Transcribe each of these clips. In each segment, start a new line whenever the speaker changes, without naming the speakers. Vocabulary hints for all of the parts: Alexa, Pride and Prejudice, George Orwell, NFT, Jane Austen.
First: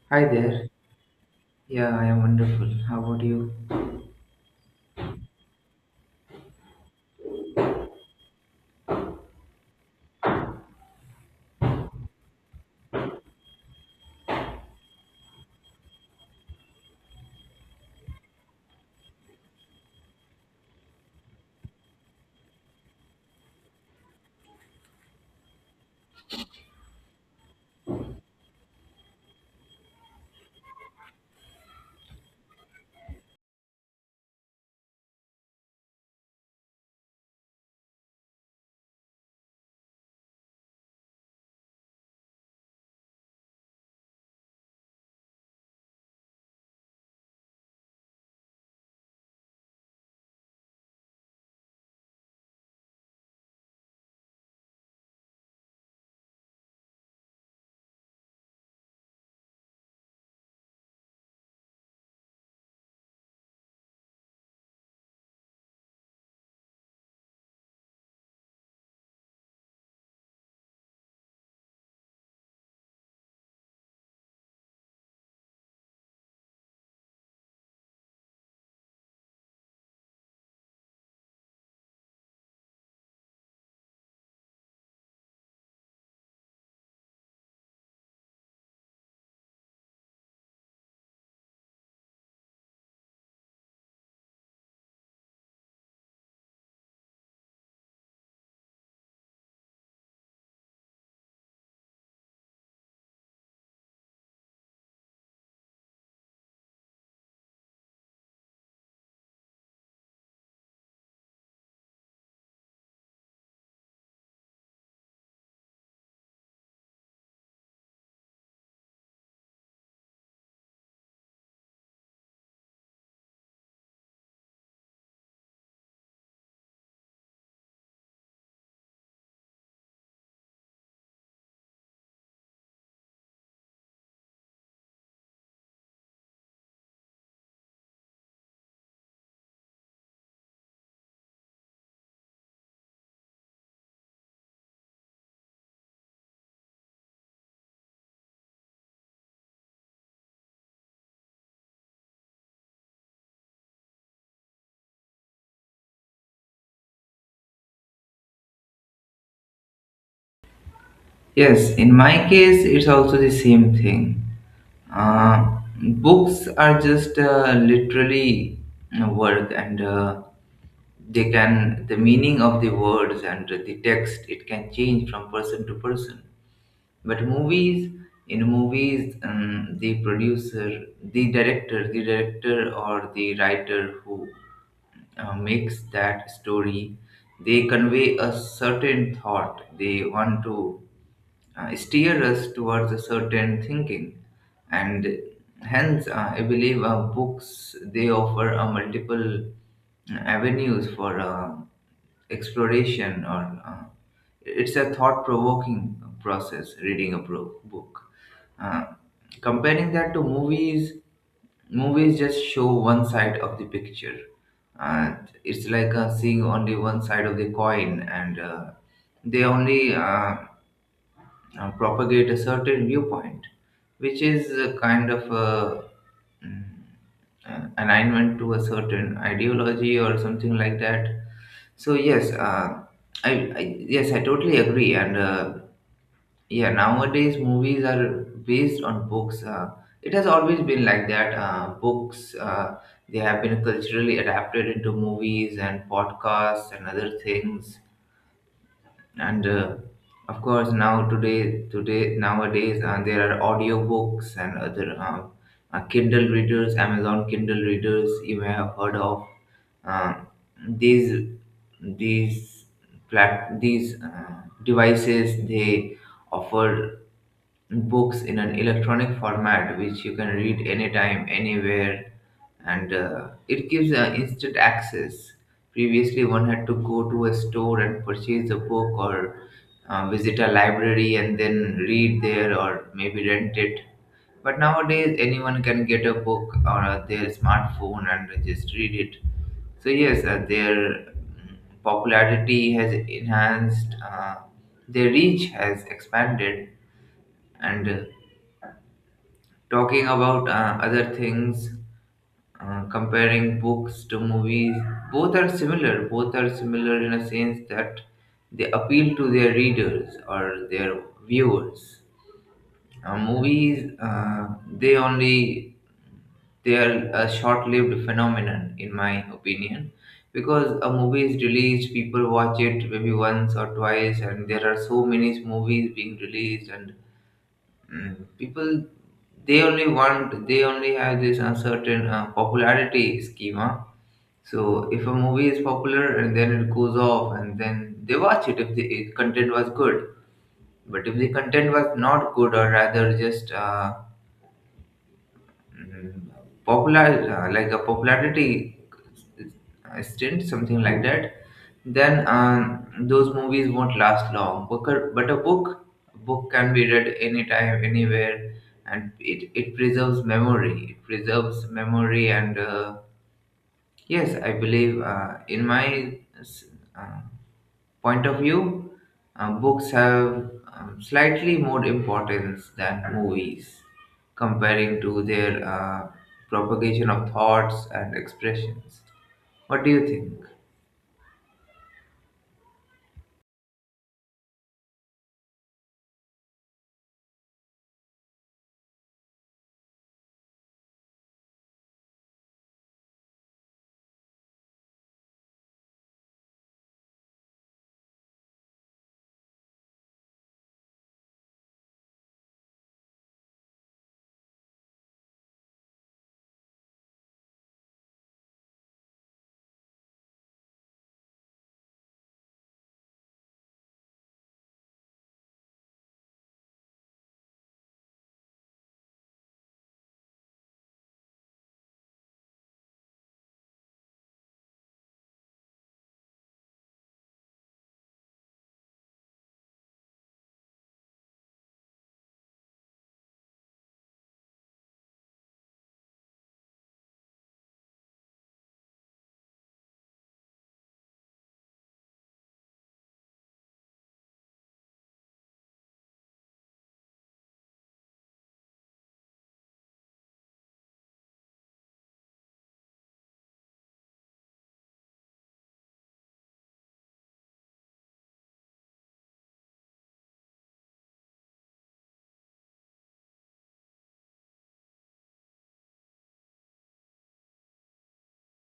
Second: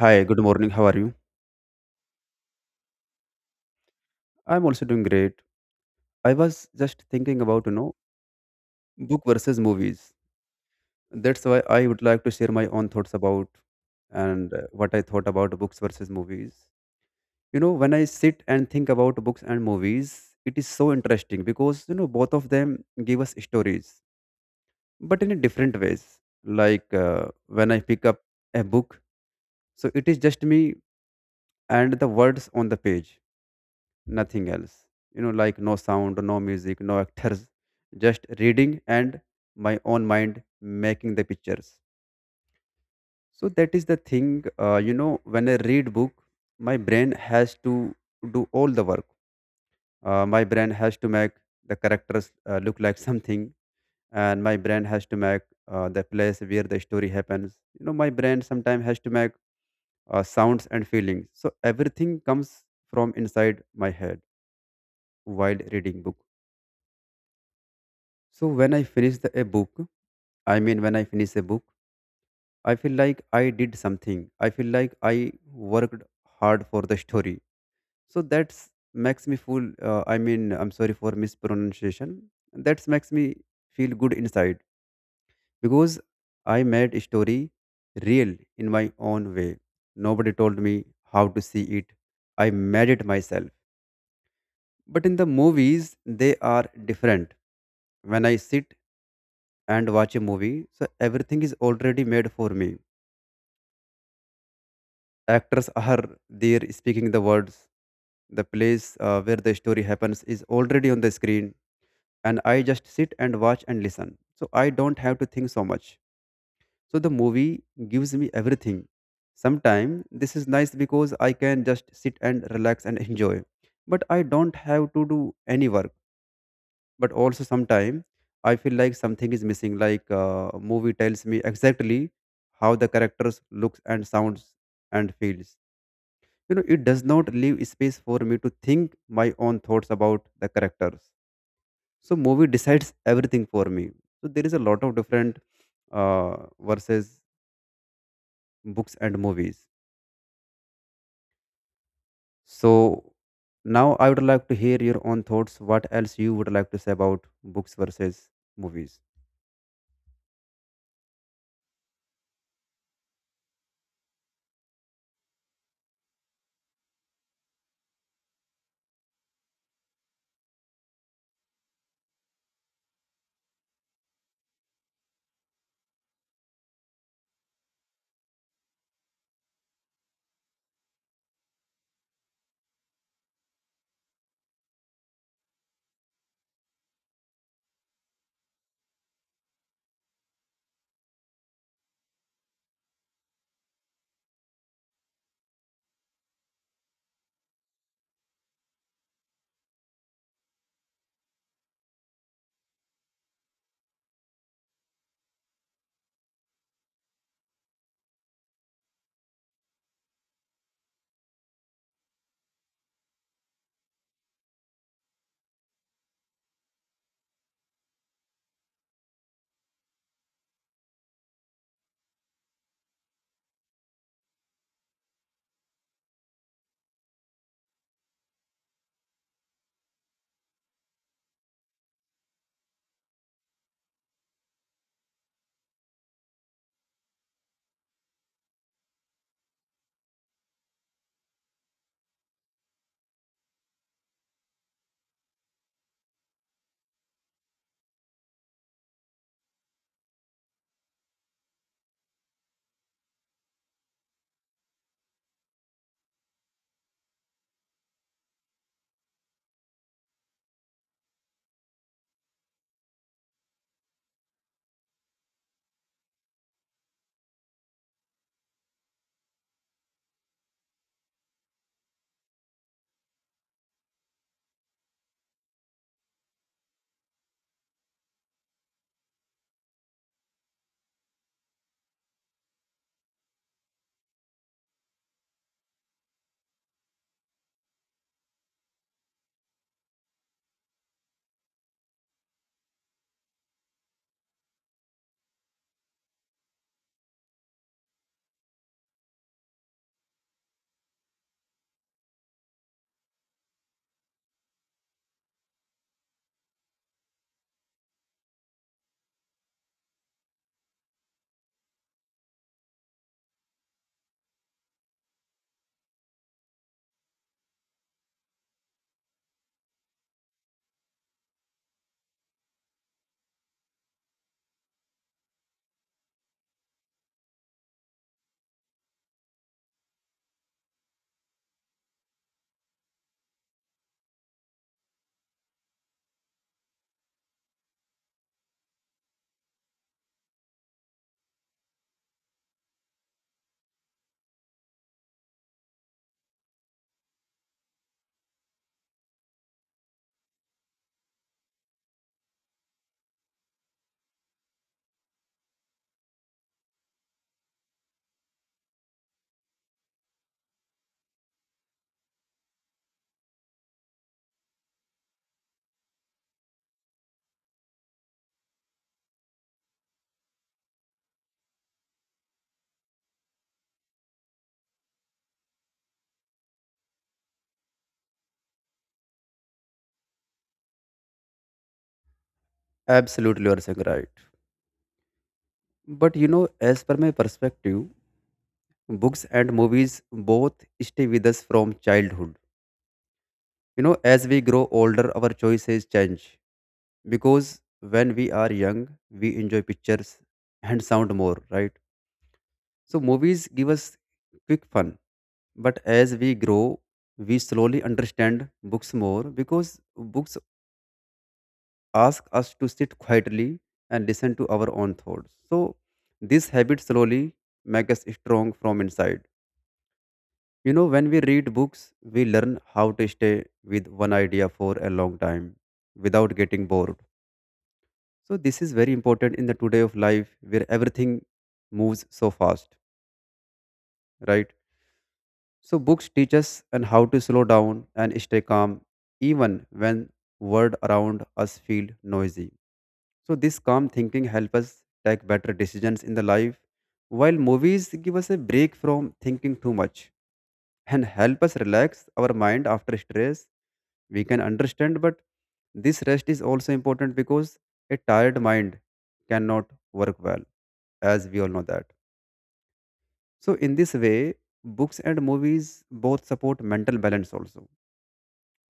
Hi,
Hi
good
there.
morning. How are you?
Yeah, I am wonderful. How about you?
I'm also doing great. I was just thinking about, you know, book versus movies. That's why I would like to share my own thoughts about and what I thought about books versus movies. You know, when I sit and think about books and movies, it is so interesting because, you know, both of them give us stories, but in a different ways. When I pick up a book, so it is just me and the words on the page nothing else. You know, like no sound, no music, no actors, just reading and my own mind making the pictures. So that is the thing. You know, when I read book, my brain has to do all the work. My brain has to make the characters look like something, and my brain has to make the place where the story happens. You know, my brain sometimes has to make sounds and feelings. So everything comes from inside my head while reading book. So when I finish a book, I mean when I finish a book, I feel like I did something. I feel like I worked hard for the story. So that's makes me feel. I mean, I'm sorry for mispronunciation. That makes me feel good inside because I made a story real in my own way. Nobody told me how to see it. I made it myself. But in the movies, they are different when I sit and watch a movie. So everything is already made for me. Actors are there speaking the words. The place where the story happens is already on the screen, and I just sit and watch and listen. So I don't have to think so much. So the movie gives me everything. Sometimes this is nice because I can just sit and relax and enjoy, but I don't have to do any work. But also sometimes I feel like something is missing like movie tells me exactly how the characters looks and sounds and feels, you know, it does not leave space for me to think my own thoughts about the characters. So movie decides everything for me. So there is a lot of different uh, versus books and movies. So now I would like to hear your own thoughts, what else you would like to say about books versus movies.
Yes, in my case, it's also the same thing. Uh, books are just literally work, and the meaning of the words and the text, it can change from person to person. But movies, in movies, the producer, the director or the writer who makes that story, they convey a certain thought. They want to steer us towards a certain thinking, and hence I believe books, they offer a multiple avenues for exploration, or it's a thought-provoking process reading book. Uh, Comparing that to movies, movies just show one side of the picture. And it's like seeing only one side of the coin, and they only propagate a certain viewpoint, which is a kind of a, mm, alignment to a certain ideology or something like that. So yes, I, I totally agree, and yeah, nowadays movies are based on books. It has always been like that. Books, they have been culturally adapted into movies and podcasts and other things. And of course, today nowadays there are audiobooks and other Kindle readers, Amazon Kindle readers. You may have heard of uh, these these these devices. They offer books in an electronic format which you can read anytime anywhere, and it gives instant access. Previously, one had to go to a store and purchase a book, or visit a library and then read there, or maybe rent it. But nowadays, anyone can get a book on their smartphone and just read it. So yes, their popularity has enhanced, their reach has expanded, and talking about other things, comparing books to movies, both are similar in a sense that they appeal to their readers or their viewers. Movies, they only, they are a short-lived phenomenon in my opinion, because a movie is released, people watch it maybe once or twice, and there are so many movies being released. And people, they only have this uncertain popularity schema. So if a movie is popular, and then it goes off, and then they watch it if the if content was good. But if the content was not good, or rather just Mm, popular, like a popularity stint, something like that, then those movies won't last long. But a book, book can be read anytime anywhere, and it preserves memory, and yes, I believe in my uh, point of view, books have slightly more importance than movies, comparing to their propagation of thoughts and expressions. What do you think?
Absolutely, you are saying right. But you know, as per my perspective, books and movies both stay with us from childhood. You know, as we grow older, our choices change because when we are young, we enjoy pictures and sound more, right? So, movies give us quick fun. But as we grow, we slowly understand books more because books ask us to sit quietly and listen to our own thoughts. So, this habit slowly makes us strong from inside. You know, when we read books, we learn how to stay with one idea for a long time without getting bored. So this is very important in the today of life where everything moves so fast, right? So books teach us and how to slow down and stay calm even when world around us feel noisy. So this calm thinking help us take better decisions in the life while movies give us a break from thinking too much and help us relax our mind after stress. We can understand, but this rest is also important because a tired mind cannot work well, as we all know that. So, in this way, books and movies both support mental balance also.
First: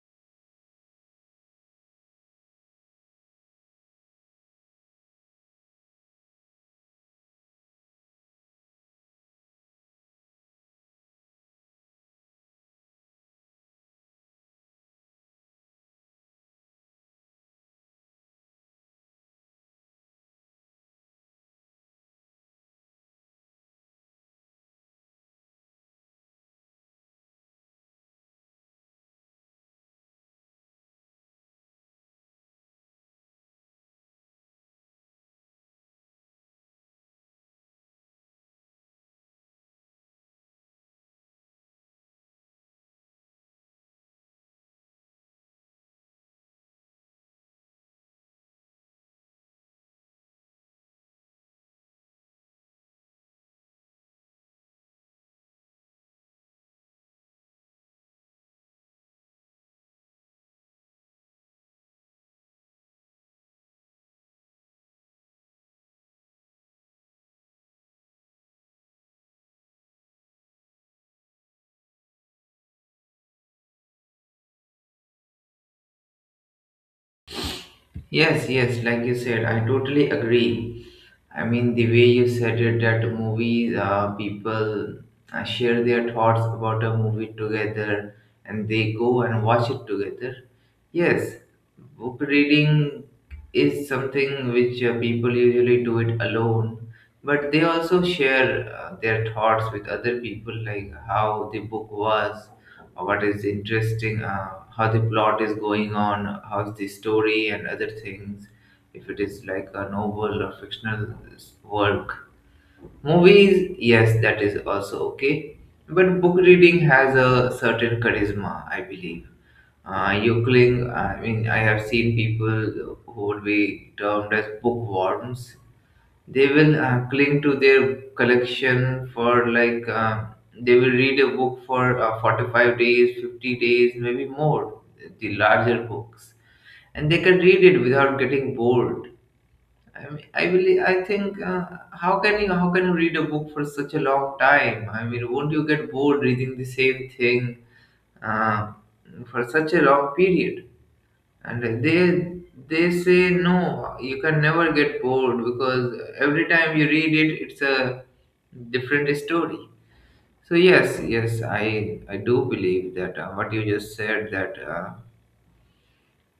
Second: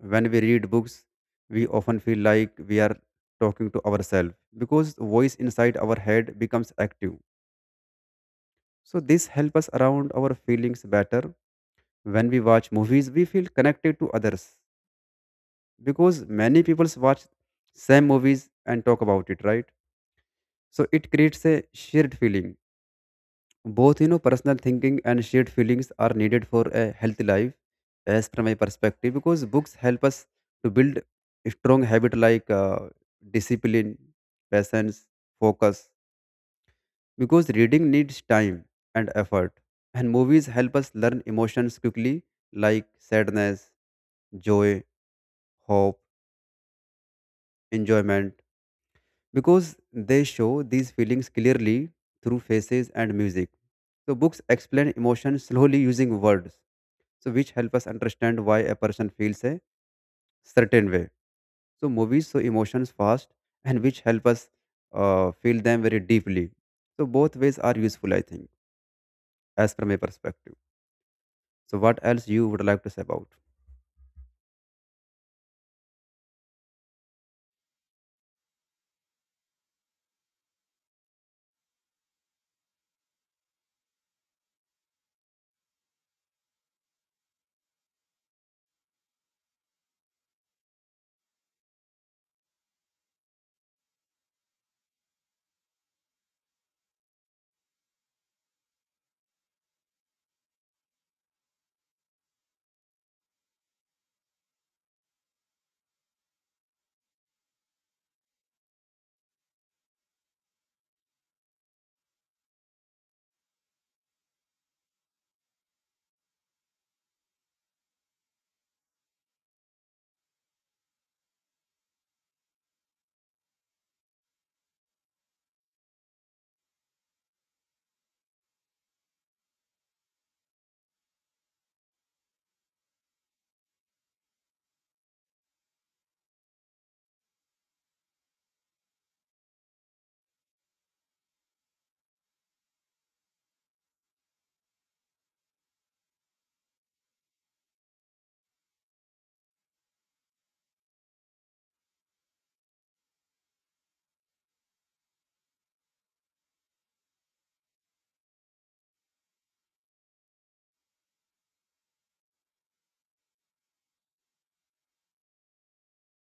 When we read books, we often feel like we are talking to ourselves because voice inside our head becomes active. So, this helps us around our feelings better. When we watch movies, we feel connected to others because many people watch same movies and talk about it, right? So it creates a shared feeling. Both, you know, personal thinking and shared feelings are needed for a healthy life as from my perspective because books help us to build a strong habit like discipline, patience, focus because reading needs time and effort, and movies help us learn emotions quickly like sadness, joy, hope, enjoyment because they show these feelings clearly through faces and music. So books explain emotions slowly using words, so which help us understand why a person feels a certain way. So movies show emotions fast and which help us feel them very deeply. So both ways are useful, I think, as from a perspective. So what else you would like to say about?
Yes, yes, like you said, I totally agree. I mean, the way you said it, that movies, people share their thoughts about a movie together and they go and watch it together. Yes, book reading is something which people usually do it alone, but they also share their thoughts with other people, like how the book was, what is interesting, how the plot is going on, how's the story and other things, if it is like a novel or fictional work. Movies, yes, that is also okay. But book reading has a certain charisma, I believe. You cling. I mean, I have seen people who would be termed as bookworms, they will cling to their collection for like they will read a book for 45 days, 50 days, maybe more, the larger books, and they can read it without getting bored. I think, how can you, how can you read a book for such a long time? I mean, won't you get bored reading the same thing uh, for such a long period? And they say, no, you can never get bored because every time you read it, it's a different story. So yes, yes, I do believe that what you just said, that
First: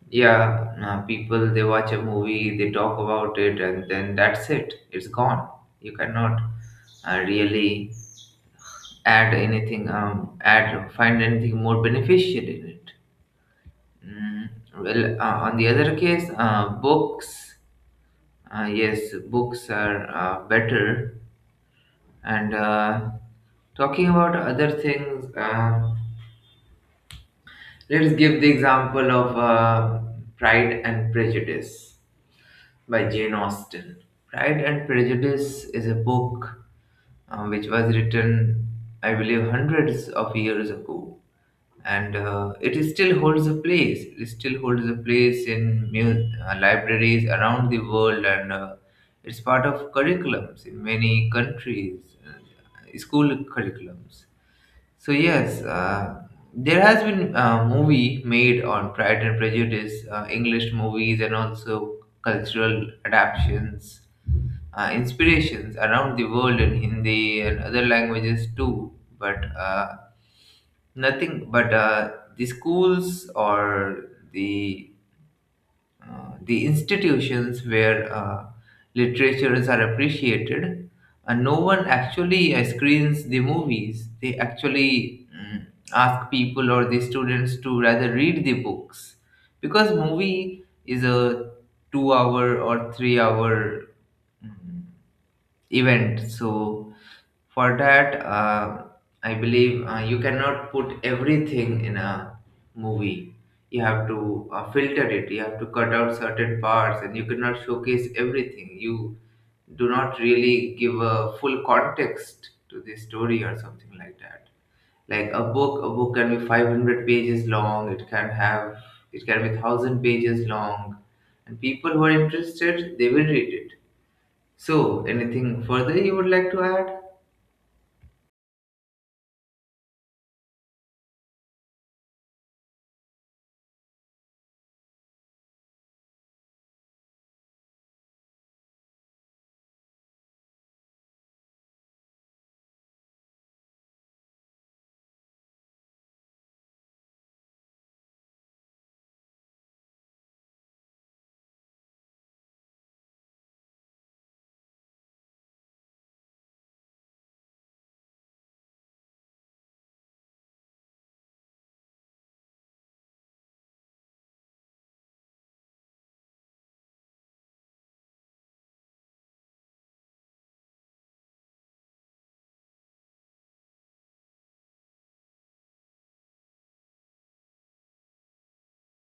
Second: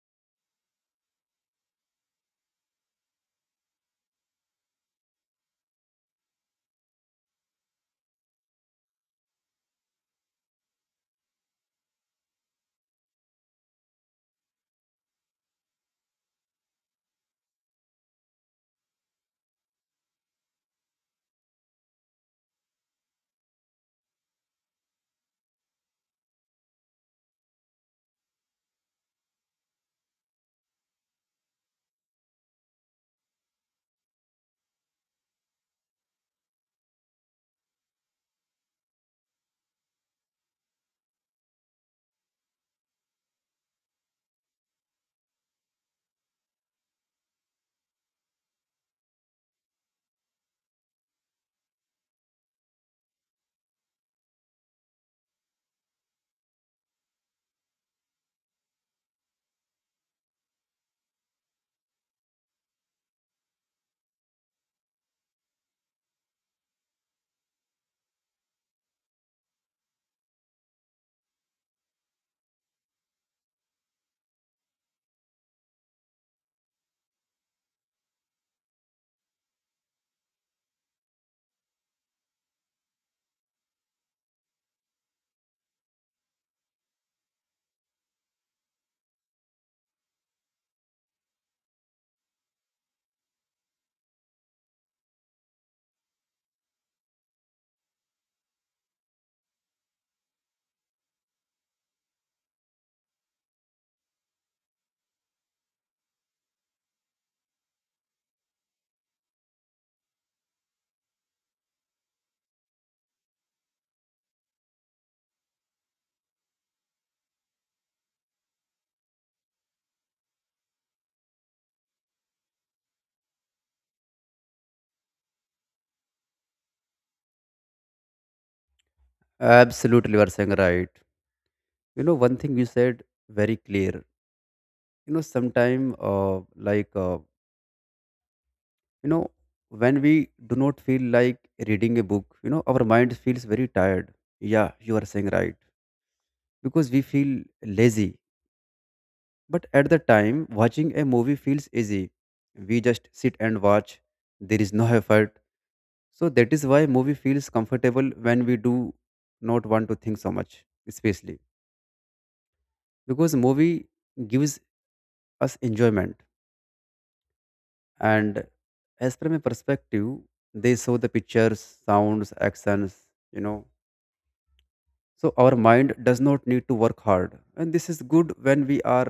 yeah, people, they watch a movie, they talk about it, and then that's it, it's gone. You cannot really add anything, add find anything more beneficial in it. mm. On the other case, books yes, books are better. And talking about other things, let's give the example of Pride and Prejudice by Jane Austen. Pride and Prejudice is a book which was written, I believe, hundreds of years ago. And it is still holds a place. It still holds a place in libraries around the world, and it's part of curriculums in many countries, school curriculums. So yes, there has been a movie made on Pride and Prejudice, English movies, and also cultural adaptations, inspirations around the world in Hindi and other languages too. But nothing but the schools, or the, the institutions where literatures are appreciated, and no one actually screens the movies. They actually ask people or the students to rather read the books because movie is a 2 hour or 3 hour, mm, event. So for that, I believe you cannot put everything in a movie. You have to filter it. You have to cut out certain parts, and you cannot showcase everything. You do not really give a full context to the story or something like that. Like a book can be 500 pages long. It can have, it can be thousand pages long, and people who are interested, they will read it. So anything further you would like to add?
Absolutely, you are saying right. You know, one thing you said very clear. You know, sometime you know when we do not feel like reading a book, you know our mind feels very tired. Yeah, you are saying right because we feel lazy, but at the time watching a movie feels easy. We just sit and watch, there is no effort. So that is why movie feels comfortable when we do not want to think so much, especially because movie gives us enjoyment. And as from a perspective, they show the pictures, sounds, actions, you know. So our mind does not need to work hard and this is good when we are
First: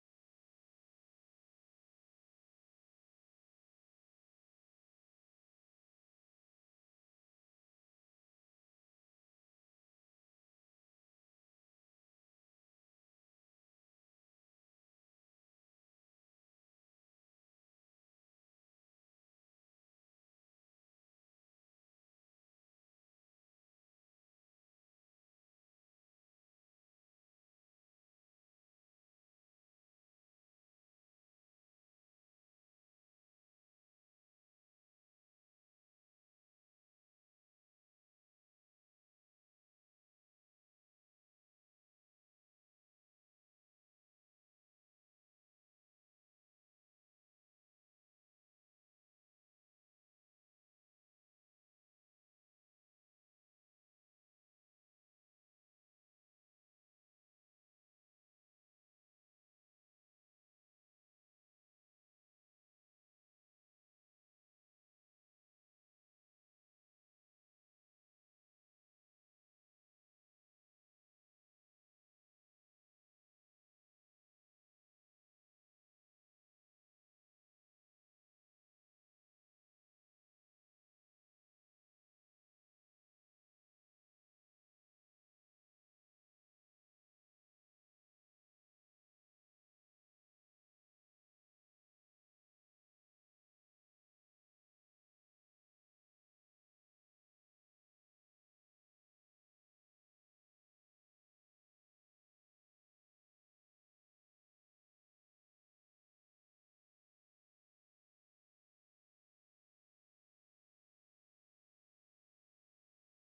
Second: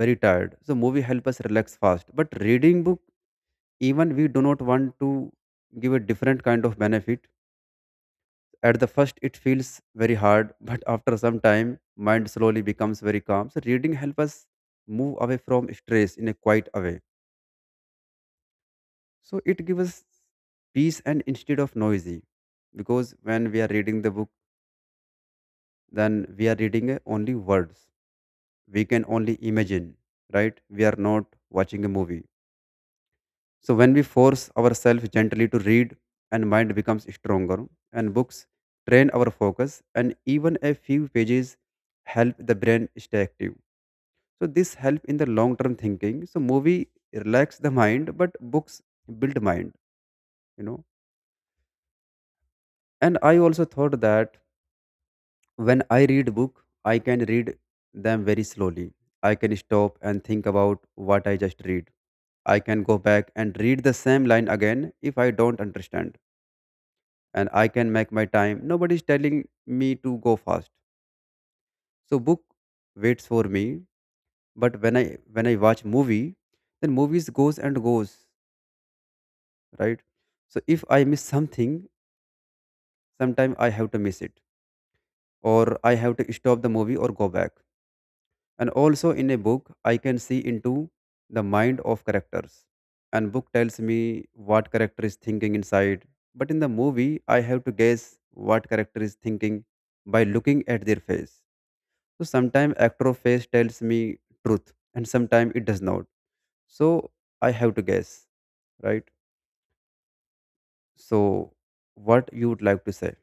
very tired. So movie help us relax fast, but reading book even we do not want to give a different kind of benefit. At the first it feels very hard but after some time mind slowly becomes very calm. So reading help us move away from stress in a quiet way. So it gives us peace and instead of noisy because when we are reading the book, then we are reading only words, we can only imagine, right? We are not watching a movie. So when we force ourselves gently to read and mind becomes stronger. And books train our focus and even a few pages help the brain stay active. So this help in the long term thinking. So movie relax the mind but books build mind, you know. And I also thought that when I read book, I can read them very slowly. I can stop and think about what I just read. I can go back and read the same line again if I don't understand. And I can make my time. Nobody's telling me to go fast. So book waits for me. But when I watch movie, then movies goes and goes, right? So if I miss something, sometime I have to miss it. Or I have to stop the movie or go back. And also in a book, I can see into the mind of characters. And book tells me what character is thinking inside. But in the movie, I have to guess what character is thinking by looking at their face. So sometimes actor face tells me truth, and sometimes it does not. So I have to guess, right? So what you would like to say?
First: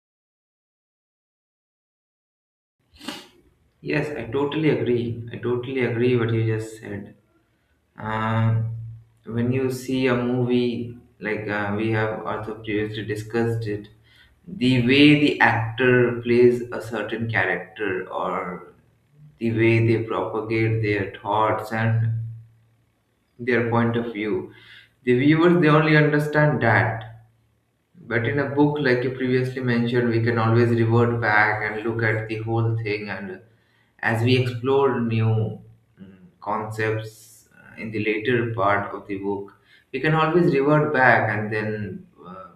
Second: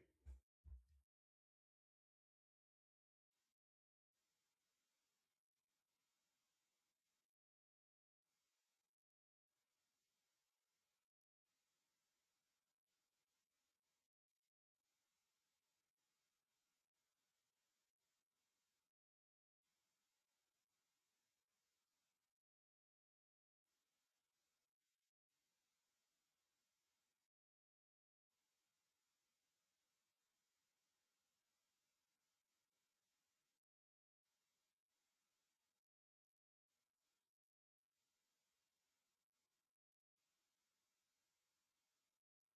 Yes, I totally agree. I totally agree what you just said. Um, when you see a movie, like we have also previously discussed it, the way the actor plays a certain character, or the way they propagate their thoughts and their point of view, the viewers, they only understand that. But in a book, like you previously mentioned, we can always revert back and look at the whole thing. And as we explore new mm, concepts in the later part of the book, we can always revert back and then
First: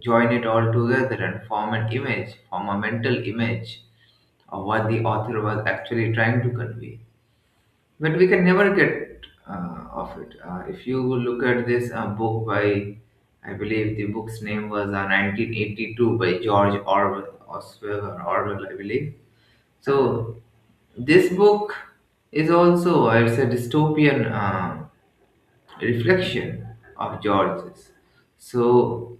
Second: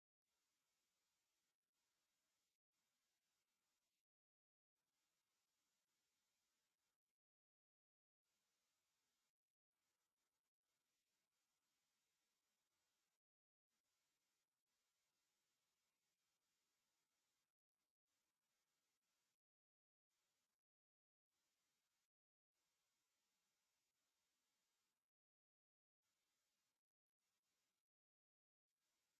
join it all together and form an image, form a mental image of what the author was actually trying to convey. But we can never get off it. If you look at this book by, I believe the book's name was 1982 by George Orwell, Oswell or Orwell, I believe. So this book is also it's a dystopian reflection of George's. So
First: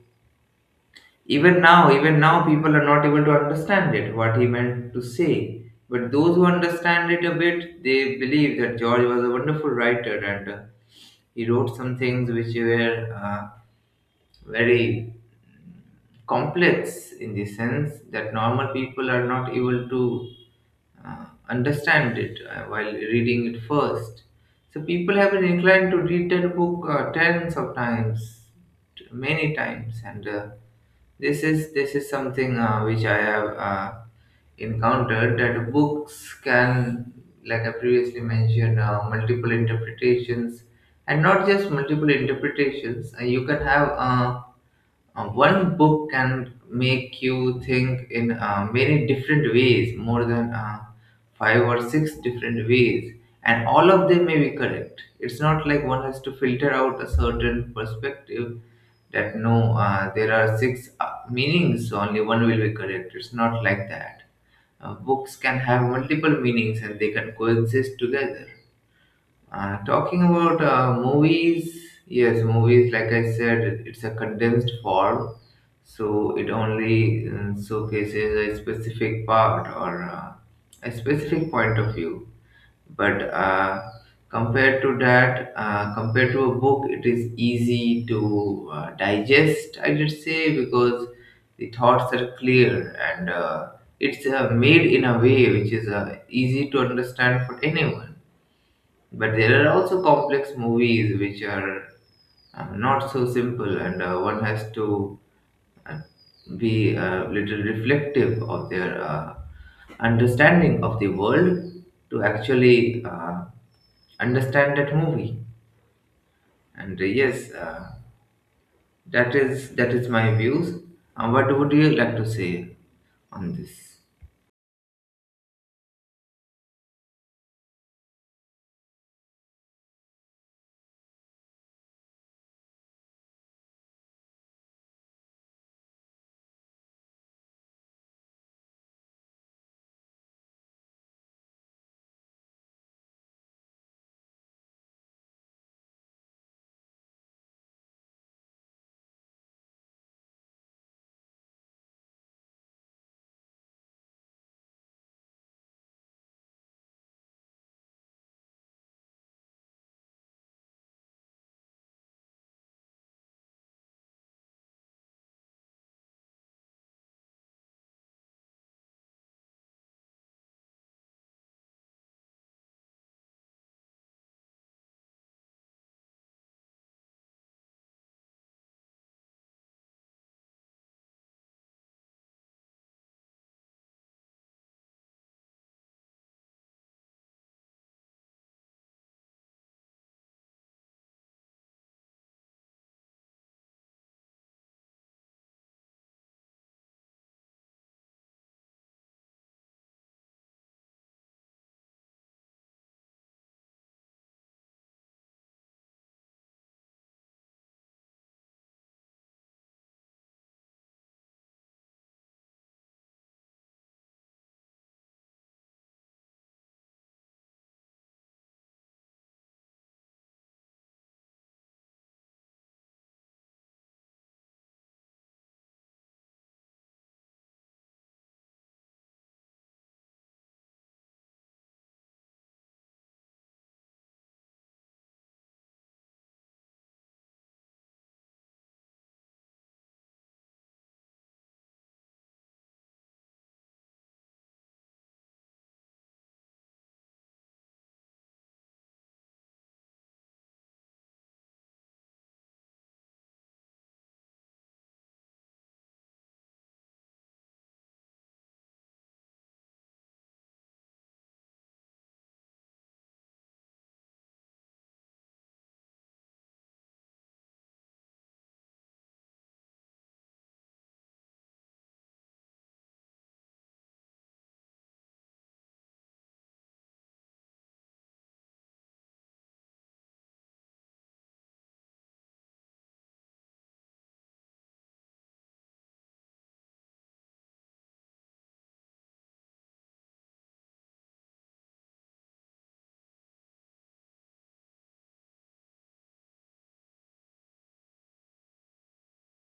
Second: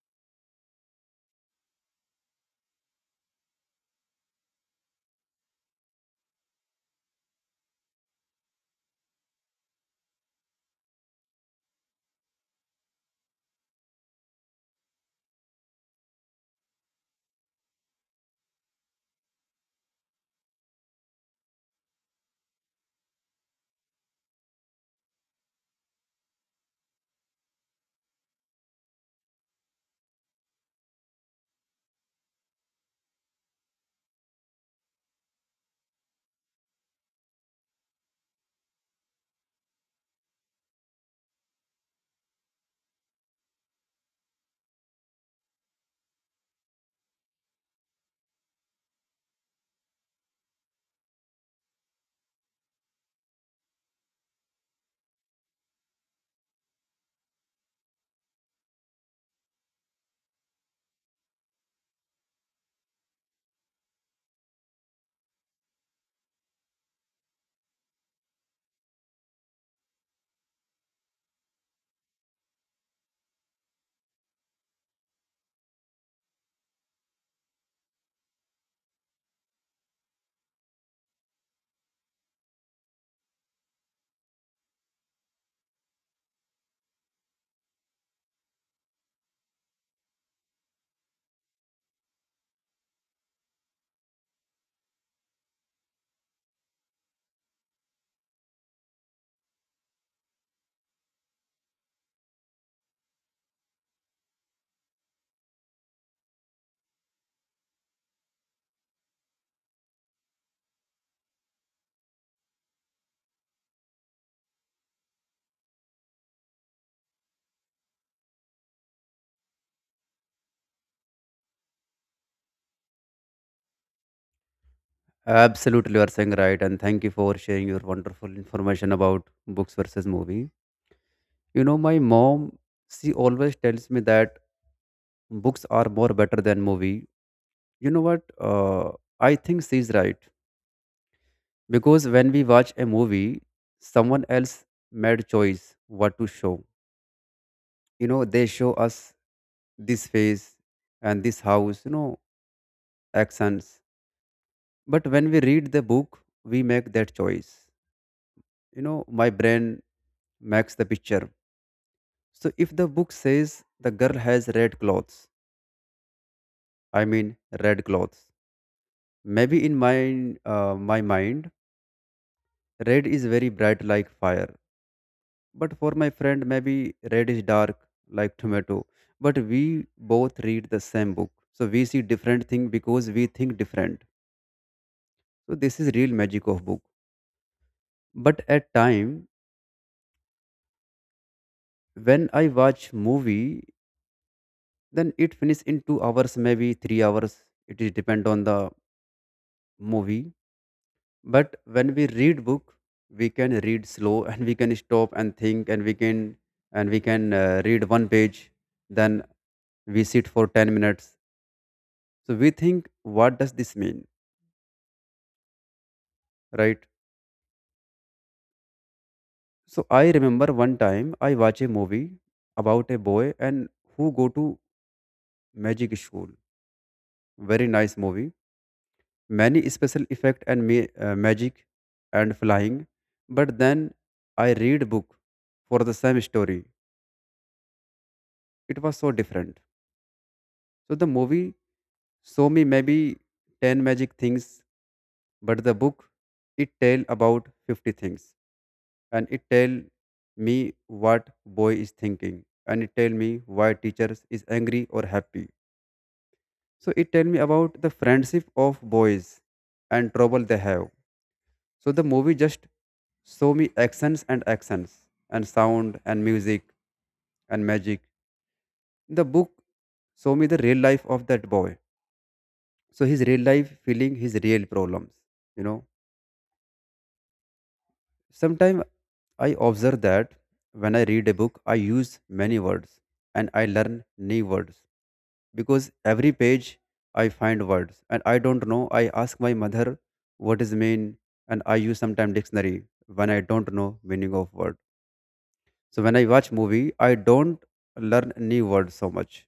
even now, people are not able to understand it, what he meant to say. But those who understand it a bit, they believe that George was a wonderful writer, and he wrote some things which were very complex, in the sense that normal people are not able to understand it while reading it first. So people have been inclined to read that book tens of times, many times, and this is something which I have encountered, that books can, like I previously mentioned, multiple interpretations, and not just multiple interpretations. You can have one book can make you think in many different ways, more than five or six different ways, and all of them may be correct. It's not like one has to filter out a certain perspective, that no, there are six meanings, only one will be correct. It's not like that. Books can have multiple meanings, and they can coexist together. Talking about movies, yes, movies, like I said, it's a condensed form, so it only showcases a specific part, or a specific point of view. But compared to a book, it is easy to digest, I should say, because the thoughts are clear, and it's made in a way which is easy to understand for anyone. But there are also complex movies which are not so simple, and one has to uh, be a little reflective of their understanding of the world to actually understand that movie. And yes, that is my views. What would you like to say on this?
Absolutely, you are saying right, and thank you for sharing your wonderful information about books versus movie. You know, my mom, she always tells me that books are more better than movie. You know what? I think she's right because when we watch a movie, someone else made choice what to show. You know, they show us this face and this house. You know, accents. But when we read the book, we make that choice. You know, my brain makes the picture. So if the book says the girl has red clothes, I mean red clothes. Maybe in my mind, red is very bright like fire. But for my friend, maybe red is dark like tomato. But we both read the same book, so we see different thing because we think different. So this is real magic of book. But at time when I watch movie, then it finish in 2 hours, maybe 3 hours. It is depend on the movie. But when we read book we can read slow and we can stop and think and we can read one page, then we sit for 10 minutes, so we think what does this mean, right? So I remember one time I watch a movie about a boy and who go to magic school, very nice movie, many special effect and magic and flying. But then I read book for the same story, it was so different. So the movie show me maybe 10 magic things, but the book, it tell about 50 things. And it tell me what boy is thinking. And it tell me why teachers is angry or happy. So it tell me about the friendship of boys and trouble they have. So the movie just show me actions and actions and sound and music and magic. The book show me the real life of that boy. So his real life feeling, his real problems, you know sometimes I observe that when I read a book, I use many words and I learn new words because every page I find words and I don't know. I ask my mother what is mean, and I use sometimes dictionary when I don't know meaning of word. So when I watch movie, I don't learn new words so much.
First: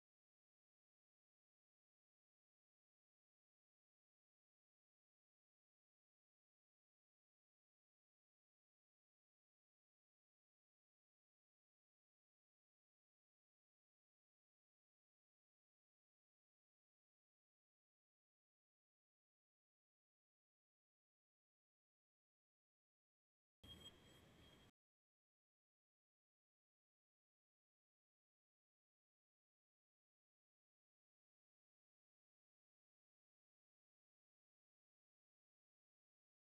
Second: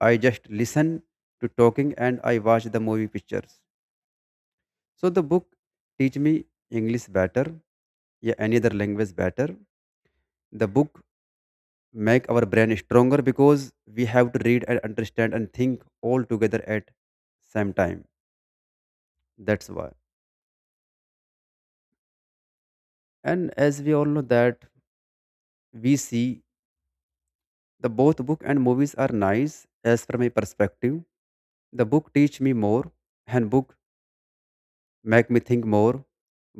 I just listen to talking and I watch the movie pictures. So the book teach me English better, yeah, any other language better. The book make our brain stronger because we have to read and understand and think all together at same time, that's why. And as we all know that, we see the both book and movies are nice. As from my perspective, the book teach me more, and book make me think more.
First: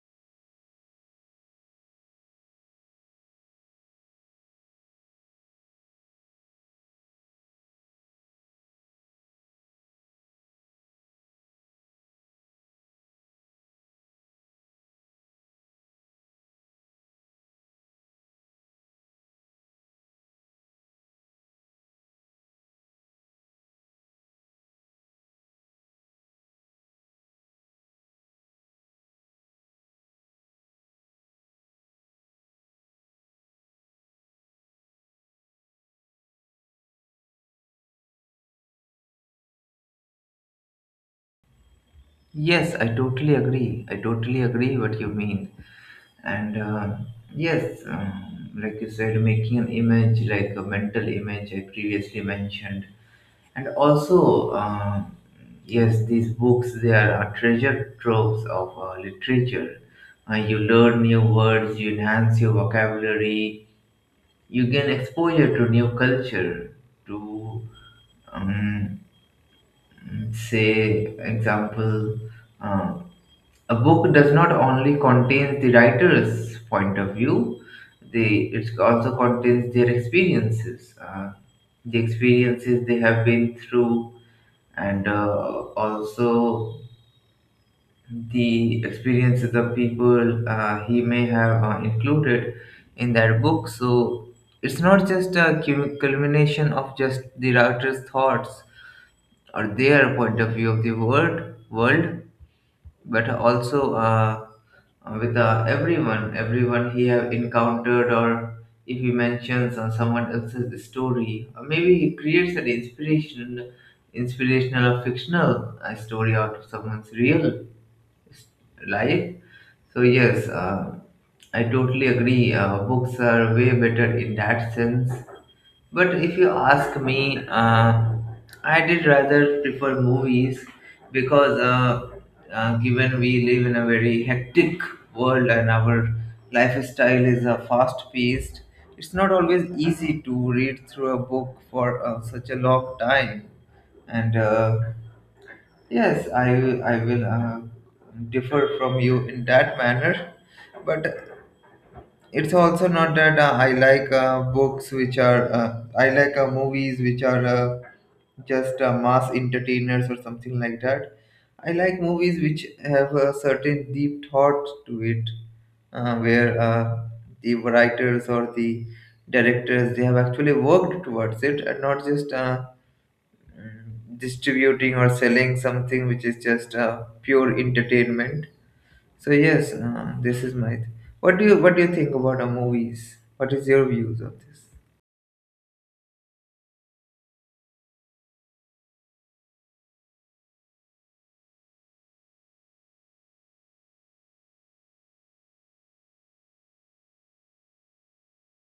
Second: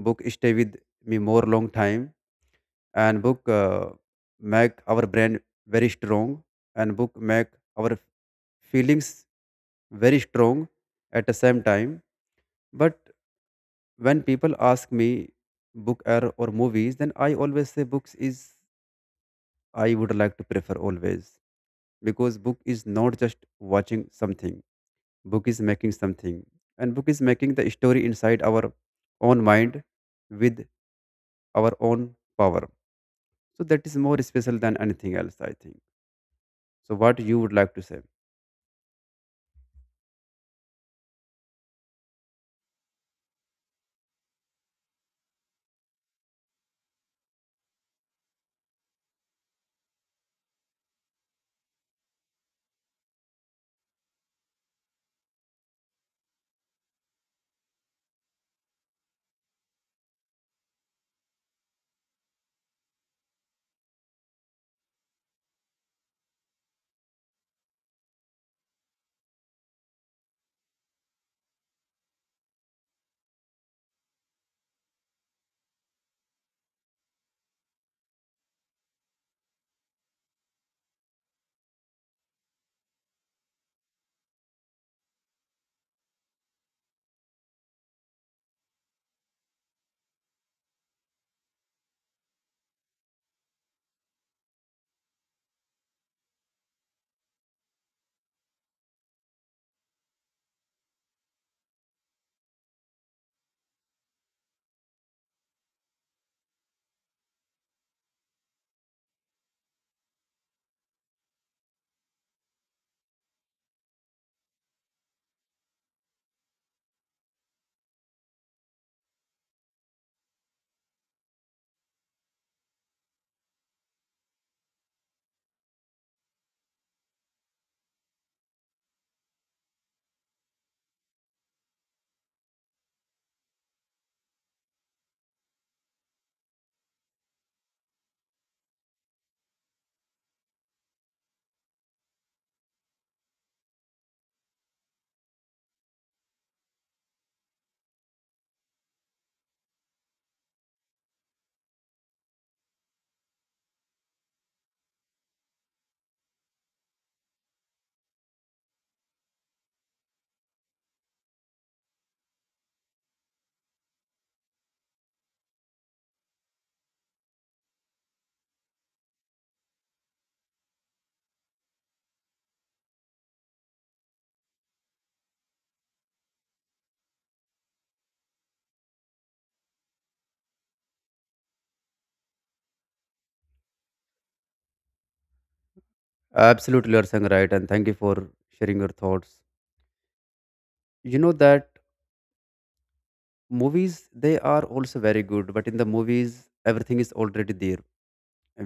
Book stay with me more long time, and book make our brain very strong, and book make our feelings very strong at the same time. But when people ask me book or movies, then I always say books is I would like to prefer always, because book is not just watching something, book is making something. And book is making the story inside our own mind with our own power. So that is more special than anything else, I think. So what you would like to say?
Yes, I totally agree. I totally agree what you mean. And yes, like you said, making an image, like a mental image I previously mentioned. And also, yes, these books, they are a treasure troves of literature. You learn new words, you enhance your vocabulary, you gain exposure to new culture, to um, say, example, uh, a book does not only contain the writer's point of view, they it also contains their experiences, the experiences they have been through, and also the experiences of people he may have included in that book. So it's not just a culmination of just the writer's thoughts or their point of view of the world, but also with everyone he have encountered, or if he mentions on someone else's story, or maybe he creates an inspiration, inspirational or fictional story out of someone's real s- life. So yes, I totally agree. Books are way better in that sense, but if you ask me, I did rather prefer movies because, given we live in a very hectic world and our lifestyle is fast paced, it's not always easy to read through a book for such a long time. And yes, I will differ from you in that manner. But it's also not that I like movies which are just mass entertainers or something like that. I like movies which have a certain deep thought to it, where the writers or the directors, they have actually worked towards it, and not just distributing or selling something which is just pure entertainment. So yes, this is my. What do you think about movies? What is your views of this?
Absolutely, you're saying right, and thank you for sharing your thoughts. You know that movies, they are also very good, but in the movies everything is already there.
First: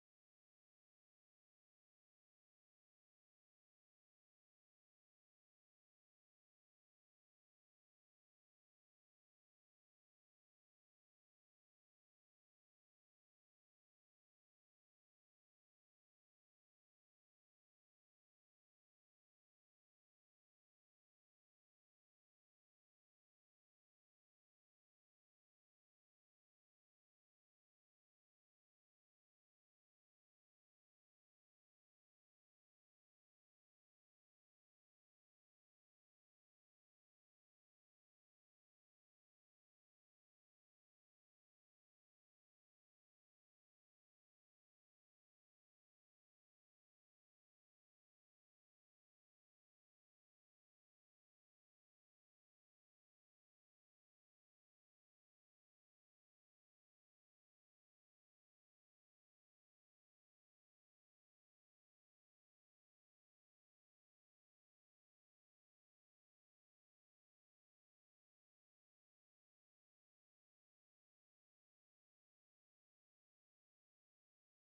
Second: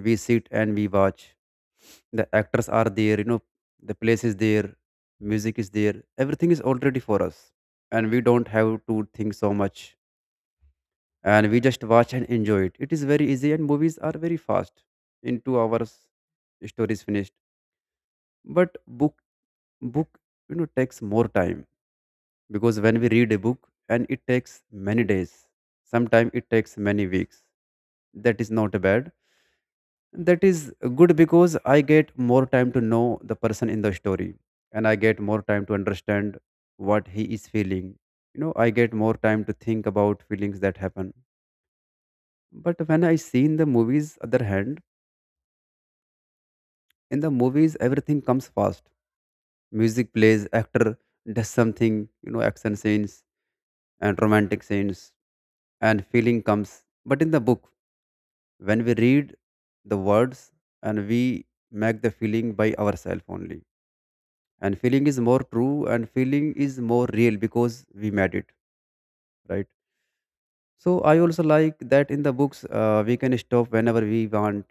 We sit and we watch. The actors are there, you know, the place is there, music is there, everything is already for us, and we don't have to think so much. And we just watch and enjoy it. It is very easy, and movies are very fast. In 2 hours story is finished. But book, book, you know, takes more time, because when we read a book and it takes many days, sometimes it takes many weeks. That is not bad, that is good, because I get more time to know the person in the story, and I get more time to understand what he is feeling. You know, I get more time to think about feelings that happen. But when I see in the movies other hand, in the movies everything comes fast. Music plays, actor does something, you know, action scenes and romantic scenes and feeling comes. But in the book, when we read the words and we make the feeling by ourselves only. And feeling is more true and feeling is more real because we made it, right? So I also like that in the books, we can stop whenever we want.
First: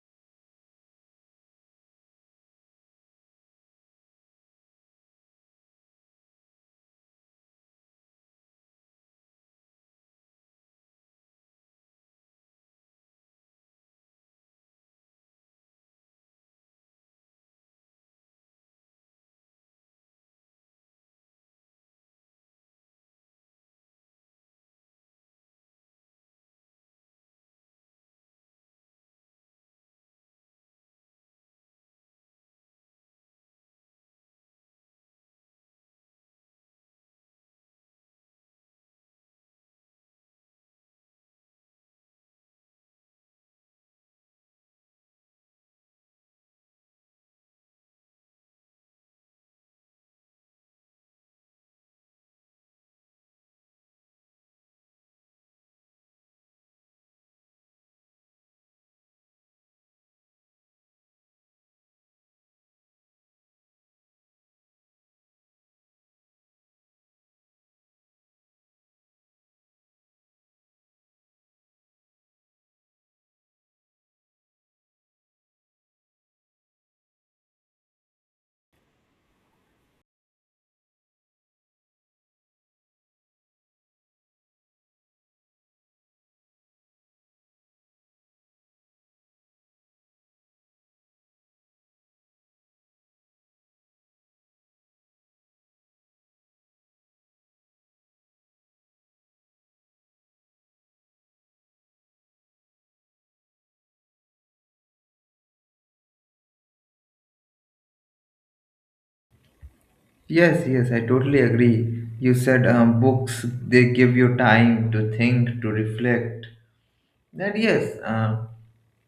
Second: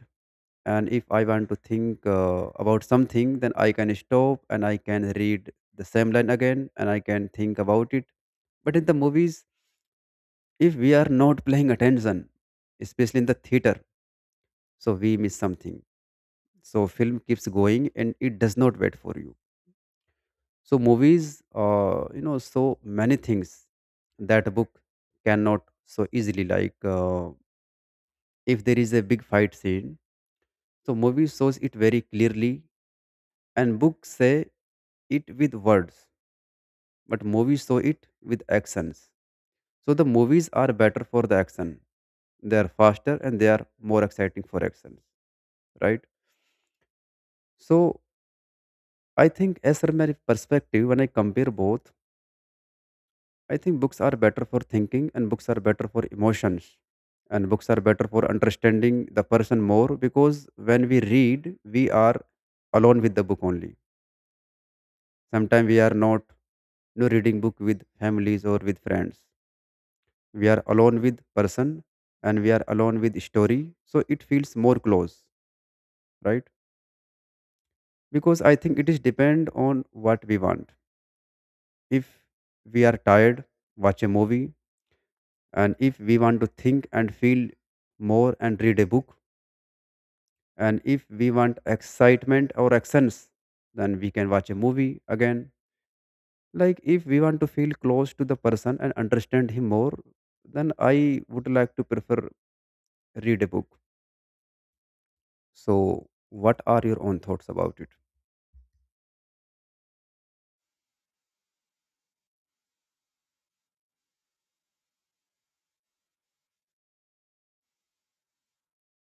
And if I want to think about something, then I can stop and I can read the same line again and I can think about it. But in the movies, if we are not paying attention, especially in the theater, so we miss something. So film keeps going and it does not wait for you. So movies, you know, so many things that book cannot so easily. Like if there is a big fight scene, so movie shows it very clearly, and books say it with words, but movies show it with actions. So the movies are better for the action. They are faster and they are more exciting for actions, right? So I think as from my perspective, when I compare both, I think books are better for thinking and books are better for emotions, and books are better for understanding the person more, because when we read we are alone with the book only. Sometimes we are not, you know, reading book with families or with friends. We are alone with person and we are alone with story. So it feels more close, right? Because I think it is depend on what we want. If we are tired, watch a movie. And if we want to think and feel more and read a book. And if we want excitement or actions, then we can watch a movie again. Like if we want to feel close to the person and understand him more, then I would like to prefer read a book. So what are your own thoughts about it?
Yes, yes, I totally agree. You said books, they give you time to think, to reflect. Then yes,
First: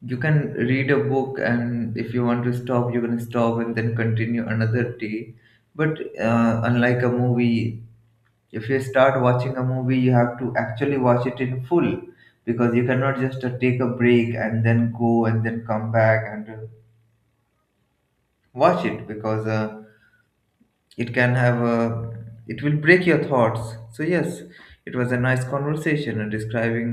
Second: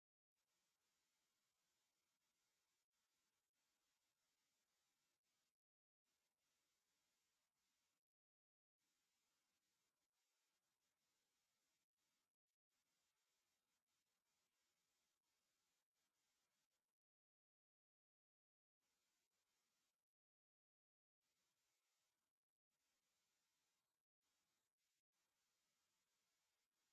you can read a book, and if you want to stop, you can stop and then continue another day. But unlike a movie, if you start watching a movie, you have to actually watch it in full, because you cannot just take a break and then go and then come back and watch it because. It can have a, it will break your thoughts. So yes, it was a nice conversation and describing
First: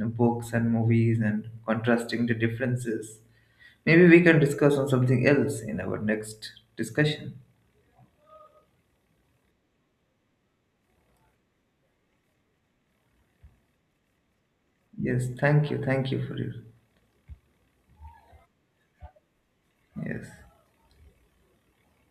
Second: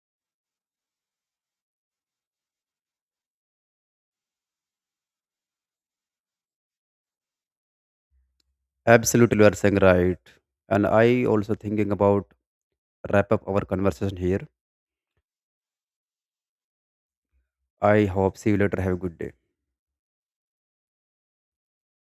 books and movies and contrasting the differences. Maybe we can discuss on something else in our next discussion.
Absolutely, you are saying right, and I also thinking about wrap up our conversation here.
Yes, thank you, thank you for your.
I hope see you later. Have a good day.
Yes.